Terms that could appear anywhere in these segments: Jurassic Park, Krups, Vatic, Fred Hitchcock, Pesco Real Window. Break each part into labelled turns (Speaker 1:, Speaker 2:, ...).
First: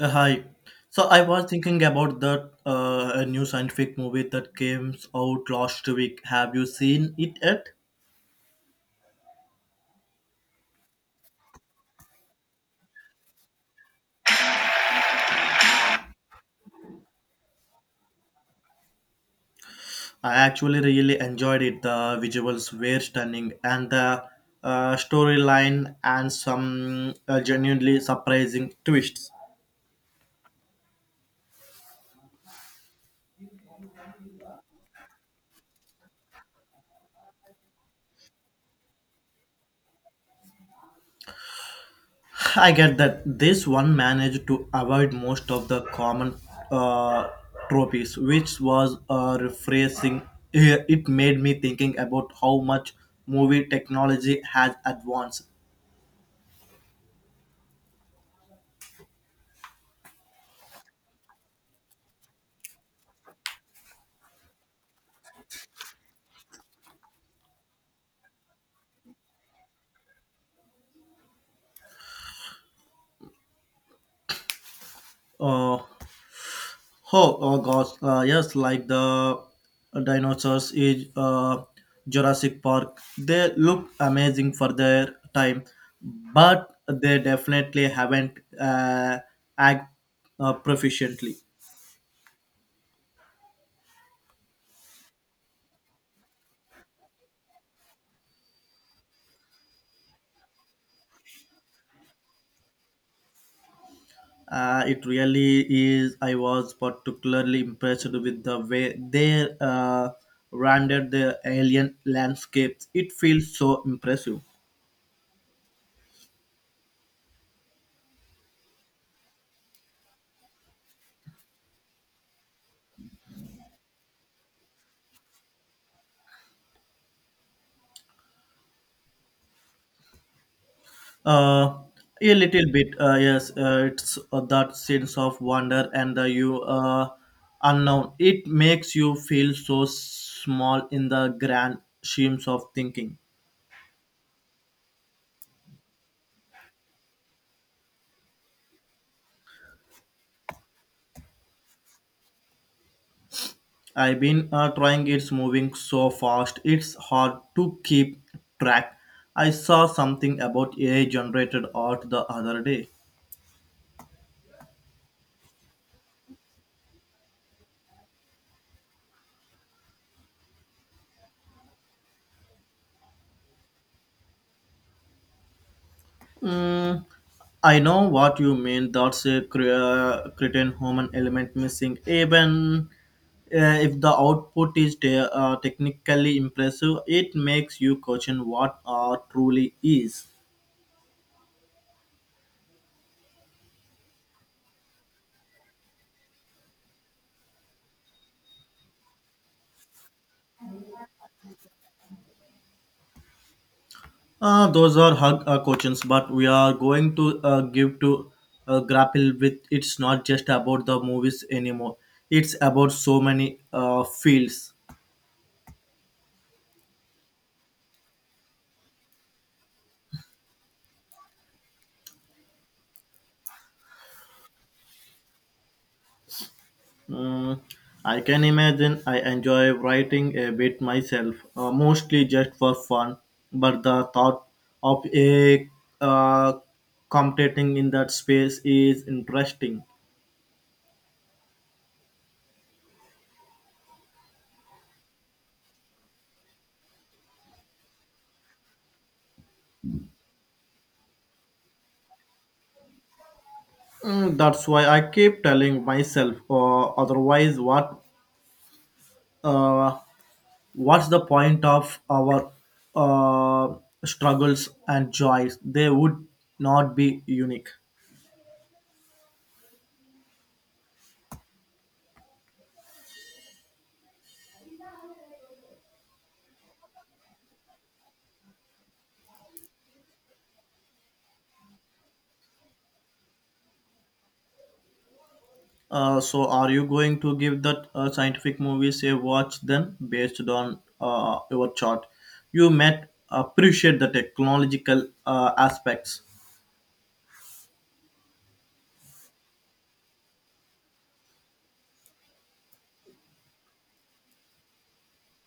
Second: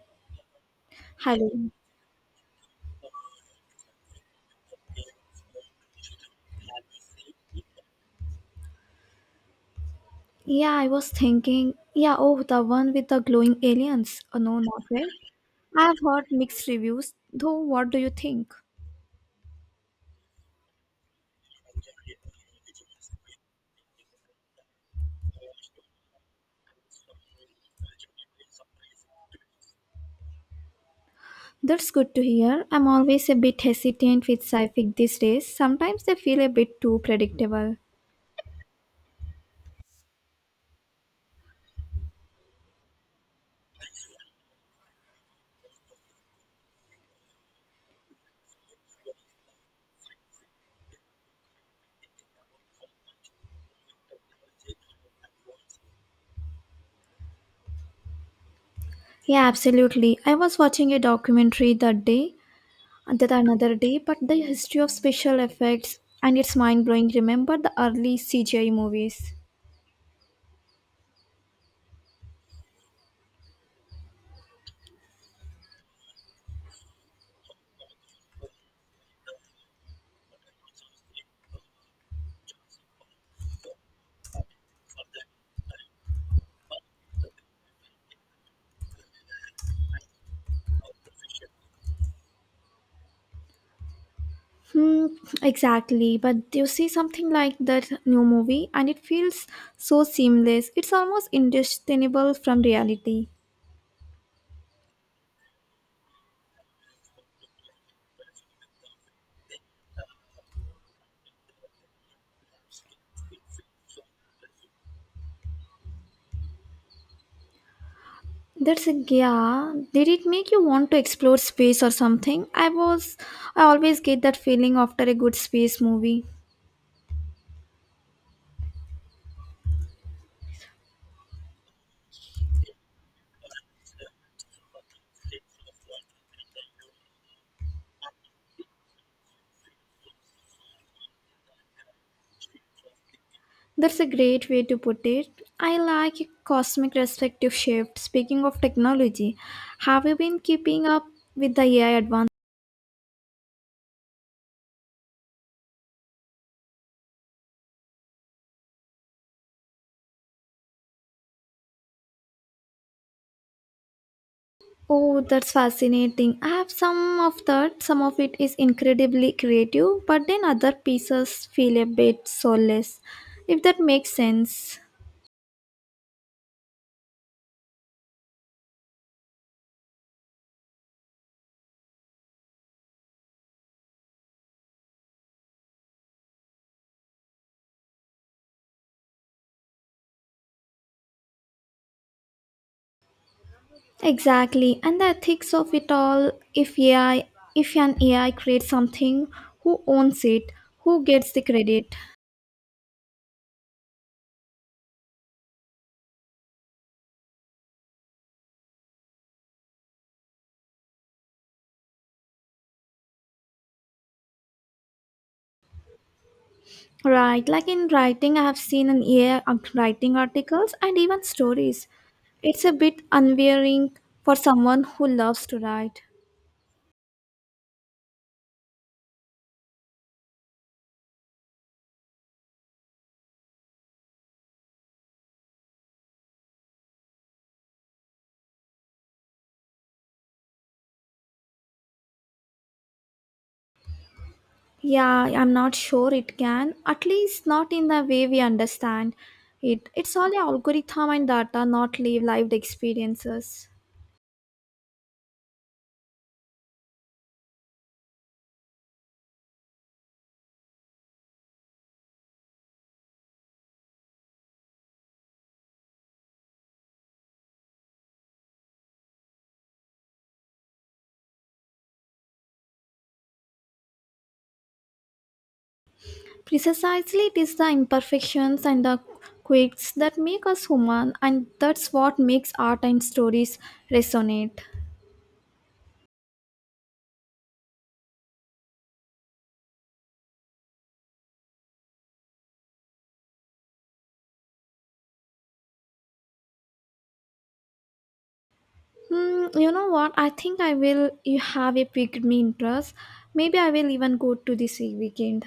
Speaker 1: Hi. So I was
Speaker 2: Hello.
Speaker 1: thinking about that a new scientific movie that came out last week. Have you seen it yet?
Speaker 2: Yeah, I was thinking, yeah, oh, the one with the glowing aliens. Oh, no, not right. I've heard mixed reviews, though, what do you think?
Speaker 1: I actually really enjoyed it. The visuals were stunning, and the storyline and some genuinely surprising twists.
Speaker 2: That's good to hear. I'm always a bit hesitant with sci fi these days. Sometimes they feel a bit too predictable.
Speaker 1: I get that this one managed to avoid most of the common uh, tropes, which was refreshing. It made me thinking about how much movie technology has advanced.
Speaker 2: Yeah, absolutely. I was watching a documentary that day, that another day, but the history of special effects, and it's mind blowing. Remember the early CGI movies?
Speaker 1: Uh, oh gosh, yes, like the dinosaurs is Jurassic Park. They look amazing for their time, but they definitely haven't uh, act proficiently.
Speaker 2: Hmm, exactly. But you see something like that new movie, and it feels so seamless. It's almost indistinguishable from reality.
Speaker 1: It really is. I was particularly impressed with the way they rendered the alien landscapes. It feels so impressive.
Speaker 2: That's a yeah. Did it make you want to explore space or something? I was. I always get that feeling after a good space movie.
Speaker 1: Uh, a little bit, yes. It's that sense of wonder and the you unknown. It makes you feel so small in the grand schemes of thinking.
Speaker 2: That's a great way to put it. I like a cosmic perspective shift. Speaking of technology, have you been keeping up with the AI advances?
Speaker 1: I've been trying. It's moving so fast. It's hard to keep track. I saw something about AI-generated art the other day.
Speaker 2: Oh, that's fascinating. I have some of that. Some of it is incredibly creative, but then other pieces feel a bit soulless, if that makes sense.
Speaker 1: Mm, I know what you mean. That's a cretin human element missing. Even uh, if the output is technically impressive, it makes you question what art truly is.
Speaker 2: Exactly. And the ethics of it all, if an AI creates something, who owns it? Who gets the credit?
Speaker 1: Those are hug questions, but we are going to give to grapple with. It's not just about the movies anymore. It's about so many fields.
Speaker 2: Right. Like in writing, I have seen an AI writing articles and even stories. It's a bit unwearing for someone who loves to write.
Speaker 1: Mm, I can imagine I enjoy writing a bit myself, mostly just for fun. But the thought of a uh, competing in that space is interesting.
Speaker 2: Yeah, I'm not sure it can. At least not in the way we understand it. It's all a algorithm and data, not lived experiences.
Speaker 1: Mm, that's why I keep telling myself. Otherwise, what? Uh, what's the point of our uh, struggles and joys? They would not be unique.
Speaker 2: Precisely, it is the imperfections and the quirks that make us human, and that's what makes art and stories resonate.
Speaker 1: So, are you going to give that scientific movies a watch then, based on your chart? You might appreciate the technological aspects.
Speaker 2: Hmm, you know what? I think I will. You have a piqued me interest. Maybe I will even go to this weekend.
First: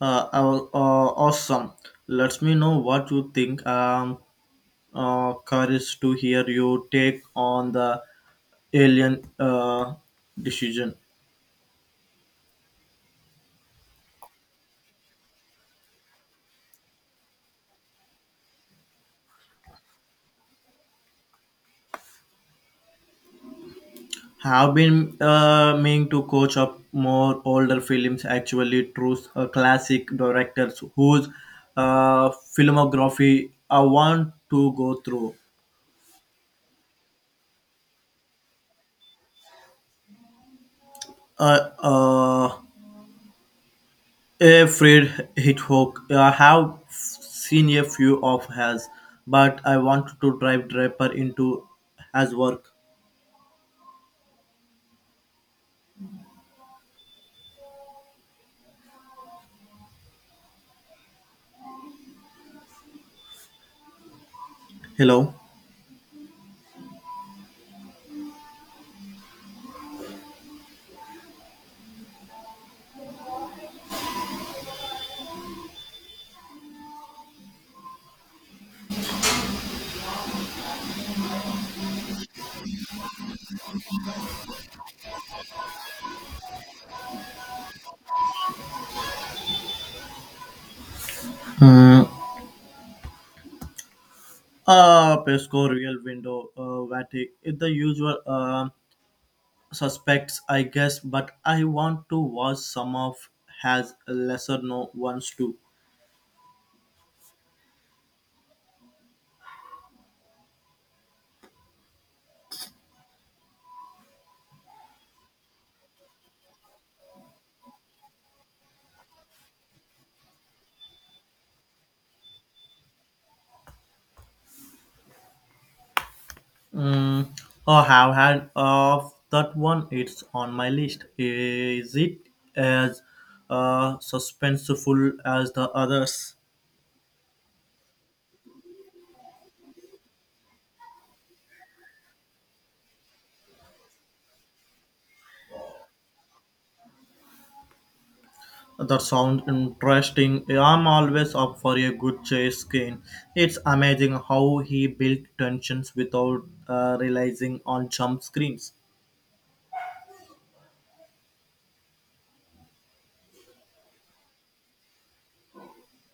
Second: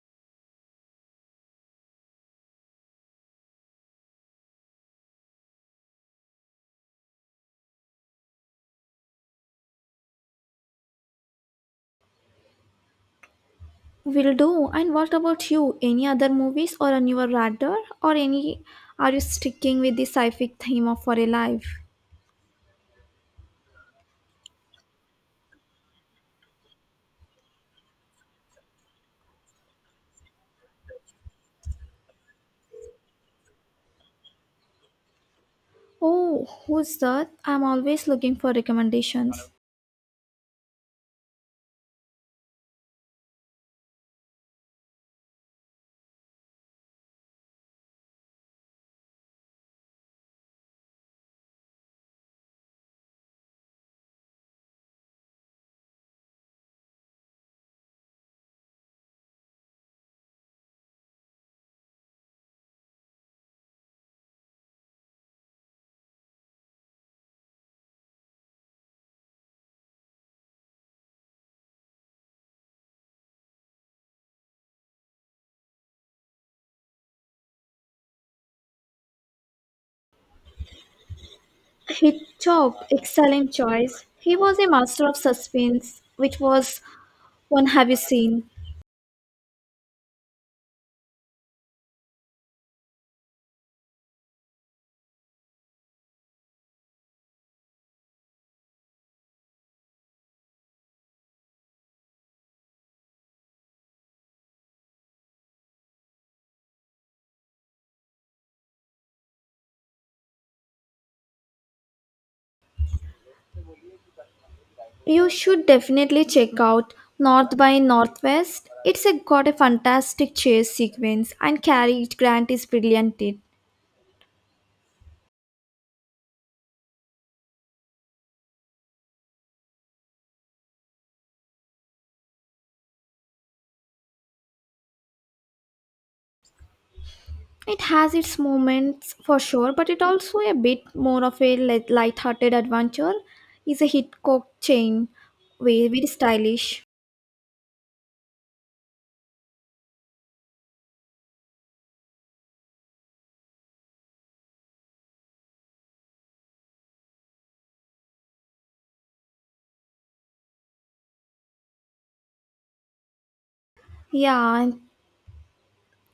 Speaker 1: Uh, uh, uh, Awesome. Let me know what you think. Curious to hear your take on the alien decision.
Speaker 2: Will do. And what about you? Any other movies or on your radar? Or any are you sticking with the sci-fi theme of for a life?
Speaker 1: Have been meaning to coach up more older films. Actually, true classic directors whose uh, filmography I want to go through.
Speaker 2: Oh, who's that? I'm always looking for recommendations.
Speaker 1: Uh, uh, a Fred Hitchcock. I have seen a few of his, but I want to dive deeper into his work. Hello.
Speaker 2: Hitchcock, excellent choice. He was a master of suspense, which was one have you seen?
Speaker 1: Hmm. Pesco Real Window Vatic. It's the usual suspects, I guess, but I want to watch some of has lesser known ones too.
Speaker 2: You should definitely check out North by Northwest. It's a, got a fantastic chase sequence and Cary Grant is brilliant in it.
Speaker 1: Mm, or have had of that one. It's on my list. Is it as suspenseful as the others?
Speaker 2: It has its moments for sure, but it also a bit more of a light-hearted adventure. It's a Hitchcock chain, very, very stylish.
Speaker 1: That sounds interesting. I'm always up for a good chase game. It's amazing how he built tensions without realizing on jump screens.
Speaker 2: Yeah, and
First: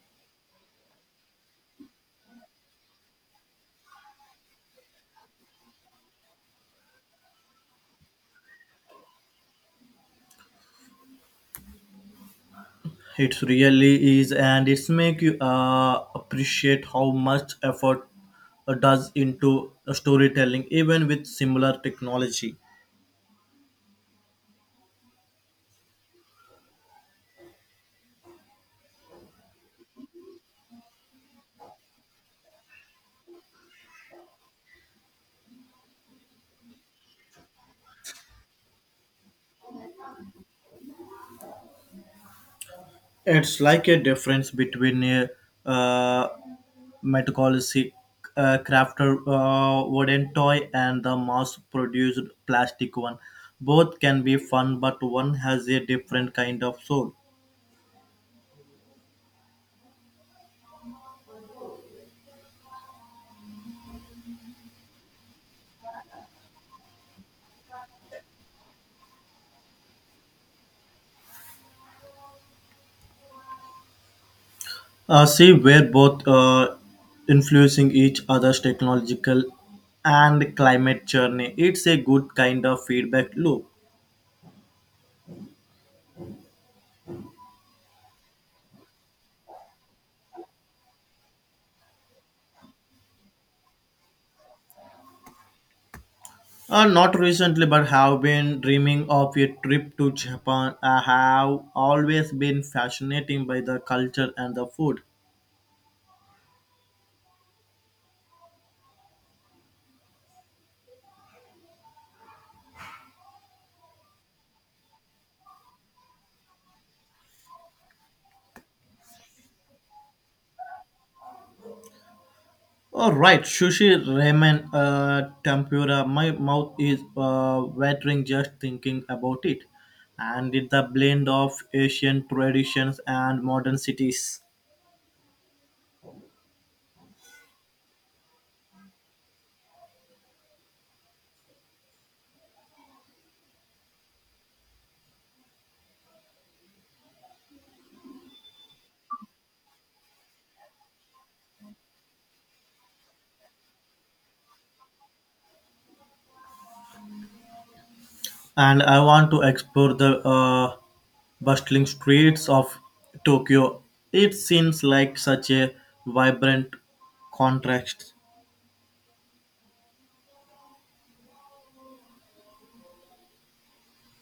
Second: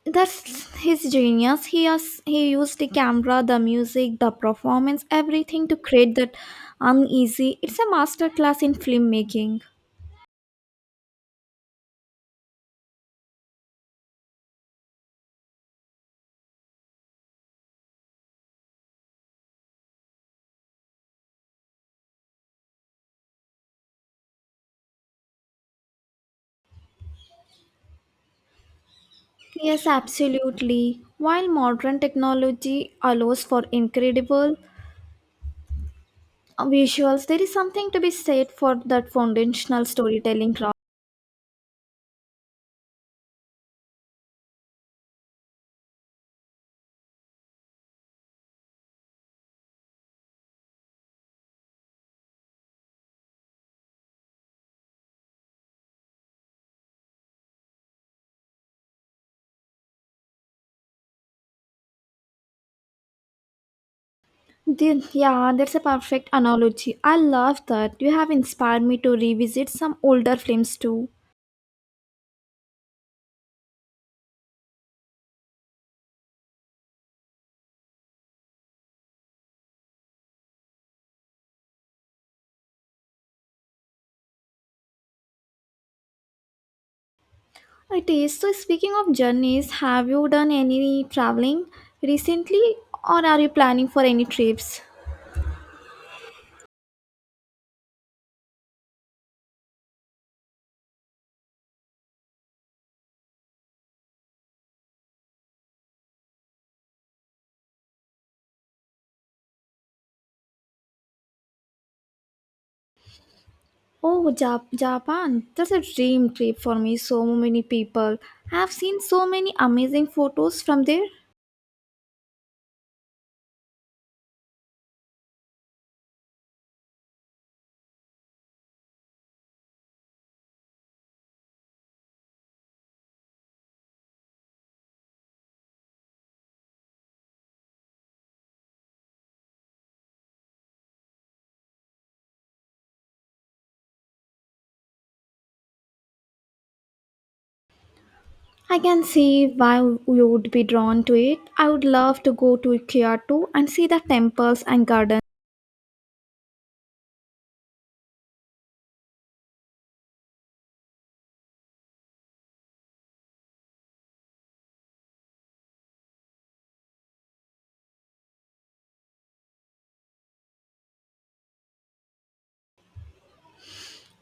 Speaker 2: that's his genius. He used the camera, the music, the performance, everything to create that uneasy. It's a masterclass in filmmaking.
Speaker 1: It's really is, and it's make you appreciate how much effort does into storytelling, even with similar technology.
Speaker 2: Yes, absolutely. While modern technology allows for incredible visuals, there is something to be said for that foundational storytelling craft.
Speaker 1: It's like a difference between a uh, metacolic crafter wooden toy and the mass-produced plastic one. Both can be fun, but one has a different kind of soul.
Speaker 2: Yeah, that's a perfect analogy. I love that. You have inspired me to revisit some older films too.
Speaker 1: See, we're both influencing each other's technological and climate journey. It's a good kind of feedback loop.
Speaker 2: It is. So, speaking of journeys, have you done any traveling recently or are you planning for any trips?
Speaker 1: Not recently, but have been dreaming of a trip to Japan. I have always been fascinated by the culture and the food.
Speaker 2: Oh, Japan. That's a dream trip for me. So many people. I have seen so many amazing photos from there.
Speaker 1: All right, sushi, ramen, tempura. My mouth is watering just thinking about it, and it's a blend of Asian traditions and modern cities.
Speaker 2: I can see why you would be drawn to it. I would love to go to Kyoto and see the temples and gardens.
Speaker 1: And I want to explore the bustling streets of Tokyo. It seems like such a vibrant contrast.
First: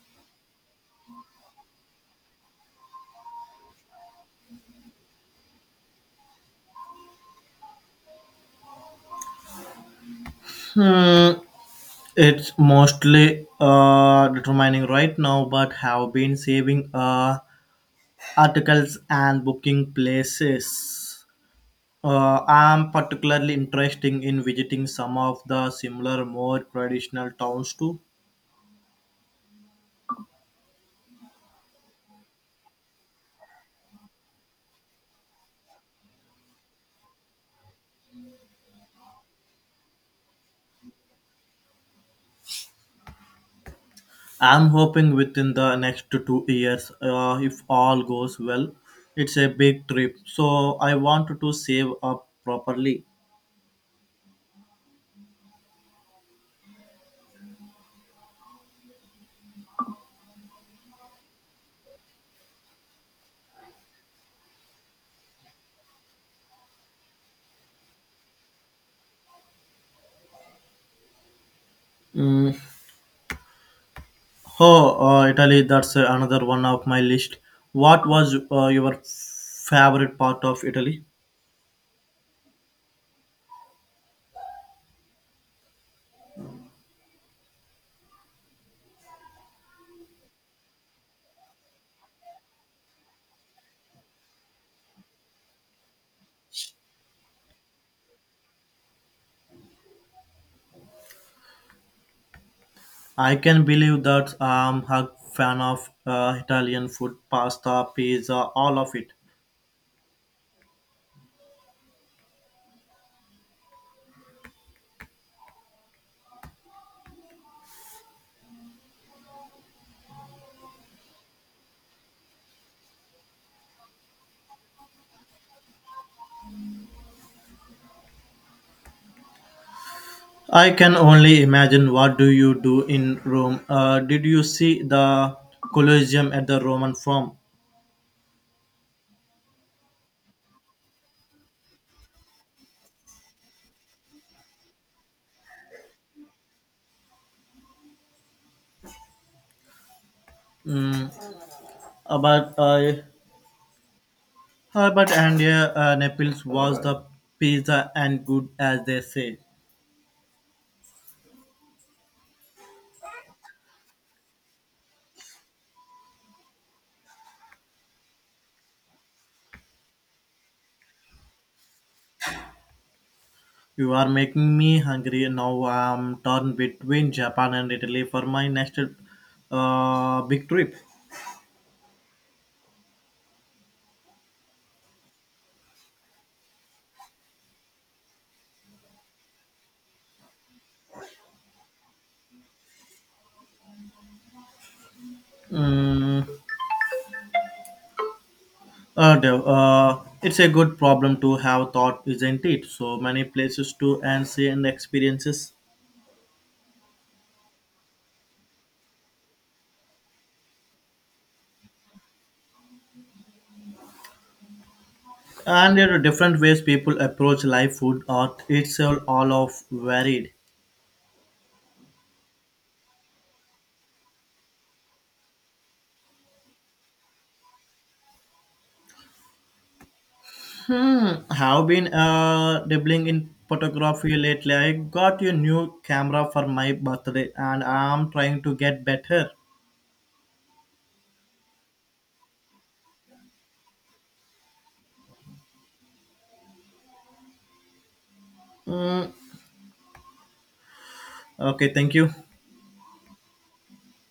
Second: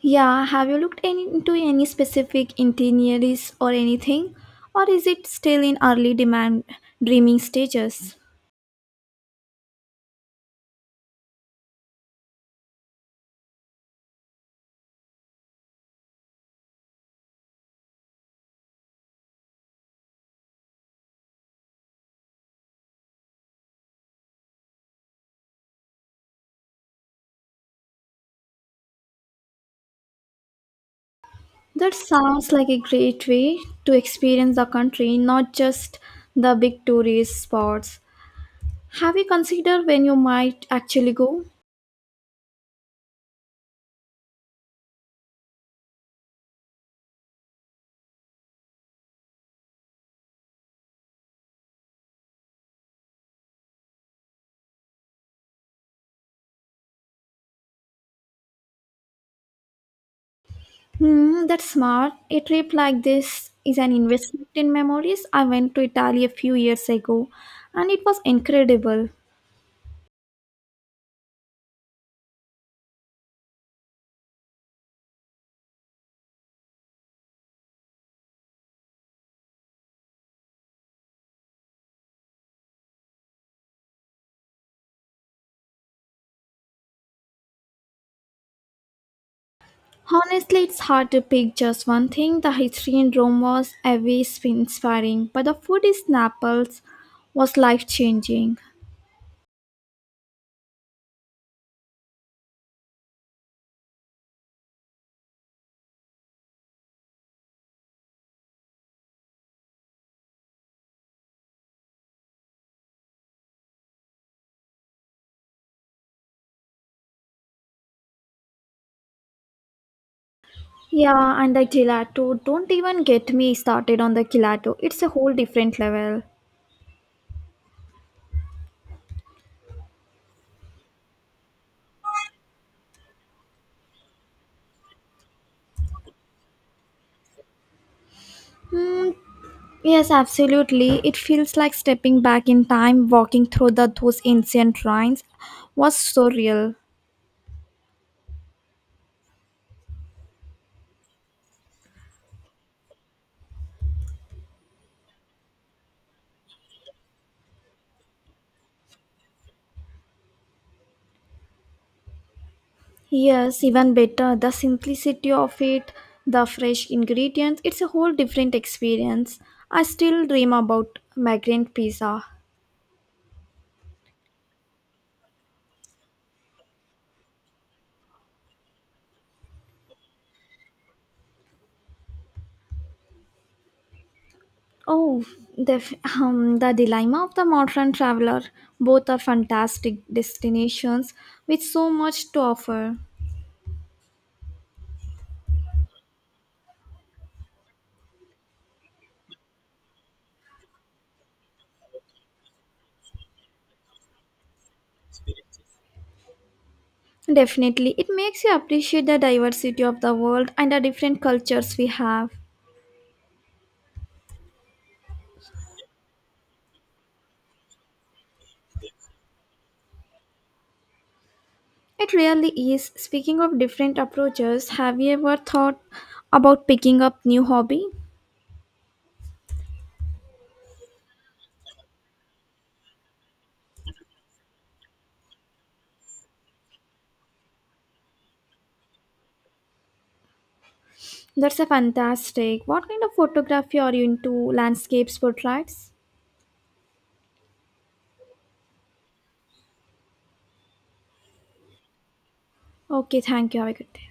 Speaker 2: Yeah, have you looked any, into any specific itineraries or anything? Or is it still in early demand dreaming stages?
Speaker 1: Hmm, it's mostly determining right now, but have been saving articles and booking places. I'm particularly interested in visiting some of the similar, more traditional towns too.
Speaker 2: That sounds like a great way to experience the country, not just the big tourist spots. Have you considered when you might actually go?
Speaker 1: I'm hoping within the next 2 years, if all goes well. It's a big trip, so I want to save up properly.
Speaker 2: Hmm, that's smart. A trip like this is an investment in memories. I went to Italy a few years ago and it was incredible.
Speaker 1: Mm. Oh, Italy, that's another one of my list. What was your favorite part of Italy?
Speaker 2: Honestly, it's hard to pick just one thing. The history in Rome was always inspiring, but the food in Naples was life changing.
Speaker 1: I can believe that I'm a fan of Italian food, pasta, pizza, all of it.
Speaker 2: Yeah, and the gelato. Don't even get me started on the gelato. It's a whole different level.
Speaker 1: I can only imagine what do you do in Rome. Did you see the Colosseum at the Roman Forum?
Speaker 2: Mm, yes, absolutely. It feels like stepping back in time, walking through those ancient ruins was surreal.
Speaker 1: Mm, About but Herbert and Naples was the pizza and good as they say.
Speaker 2: Yes, even better. The simplicity of it, the fresh ingredients, it's a whole different experience. I still dream about migrant pizza.
Speaker 1: You are making me hungry now. I'm torn between Japan and Italy for my next big trip.
Speaker 2: Oh, the, the dilemma of the modern traveler. Both are fantastic destinations with so much to offer.
Speaker 1: Mm, Dev, it's a good problem to have thought, isn't it? So many places to and see and experiences.
Speaker 2: Definitely, it makes you appreciate the diversity of the world and the different cultures we have.
Speaker 1: And there are different ways people approach life, food, art. It's all of varied.
Speaker 2: It really is. Speaking of different approaches, have you ever thought about picking up new hobby?
Speaker 1: Hmm, have been dabbling in photography lately. I got a new camera for my birthday and I'm trying to get better.
Speaker 2: That's a fantastic. What kind of photography are you into? Landscapes, portraits?
Speaker 1: Hmm. Okay, thank you.
Speaker 2: Okay, thank you. Have a good day.